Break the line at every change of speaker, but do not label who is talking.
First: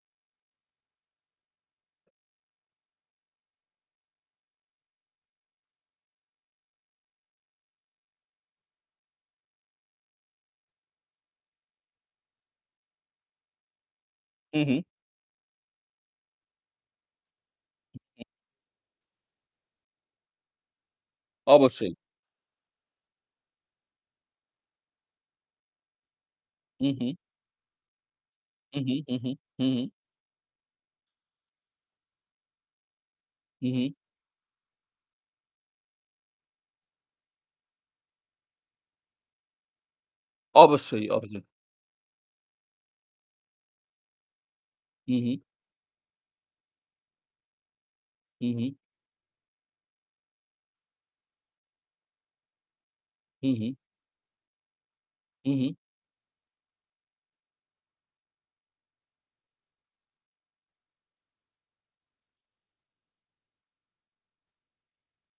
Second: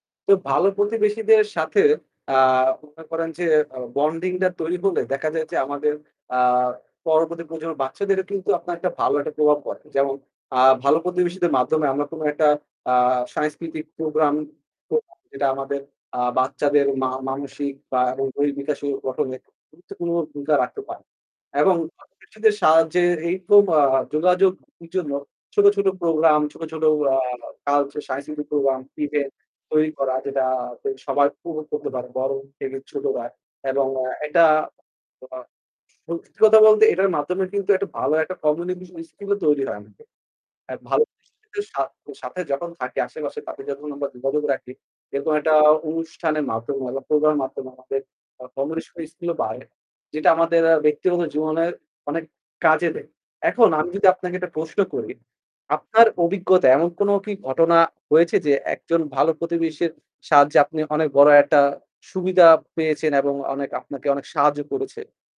তো ভালো প্রতিবেশীদের সাথে অ্যাঁ বলতে পারেন যে আ বন্ডিং টা তৈরি হলে দেখা যায় যে আমাদের অ্যাঁ পরবর্তী প্রজন্মের বাচ্চাদেরও কিন্তু আপনার একটা ভালো একটা প্রভাব পড়ে। যেমন অ্যাঁ ভালো প্রতিবেশীদের মাধ্যমে আমরা কোন একটা অ্যাঁ সাংস্কৃতিক প্রোগ্রাম
হুঁম, হুঁম।
করতে পারি। যেটা আমাদের অ্যাঁ বাচ্চাদের মা মানসিক বা এবং দৈহিক বিকাশ ও গঠনে গুরুত্বপূর্ণ ভূমিকা রাখতে পারে। এবং
অবশ্যই।
প্রতিবেশীদের সাহায্যে এই রকম অ্যাঁ যোগাযোগের জন্য ছোট, ছোট প্রোগ্রাম, ছোট, ছোট
হুঁম, হুঁম।
অ্যাঁ কালচার, সাংস্কৃতিক প্রোগ্রাম,
হুম, হুম। হুম, হুম।
ইভেন্ট
হু, হু।
তৈরি করা যেটা সবাই পুরো উপভোগ করতে পারে বড় থেকে ছোটরা
হুঁম,
এবং
হুঁম।
এটা অ্যাঁ সত্যি কথা বলতে এটার মাধ্যমে কিন্তু একটা ভালো একটা কমিউনিকেশন স্কিলও তৈরি হয় আমাদের। এ ভালো
অবশ্যই, অবশ্যই।
কিছুর সাথে যখন থাকি আশেপাশে, তাদের যখন আমরা যোগাযোগ রাখি
হুঁম,
এরকম
হুঁম।
একটা অনুষ্ঠানের মাধ্যমে বা প্রোগ্রামের মাধ্যমে আমাদের আ
হুঁম, হুঁ।
কমিউনিকেশন স্কিলও বাড়ে। যেটা আমাদের ব্যক্তিগত জীবনের অনেক কাজে দেয়।
হুঁম,
এখন
হুঁ।
আমি যদি আপনাকে একটা প্রশ্ন করি,
হুঁম, হুঁম।
আপনার অভিজ্ঞতা এমন কোন কি ঘটনা হয়েছে? যে একজন ভালো প্রতিবেশীর সাহায্যে আপনি অনেক বড় একটা সুবিধা পেয়েছেন এবং অনেক আপনাকে অনেক সাহায্য করেছে?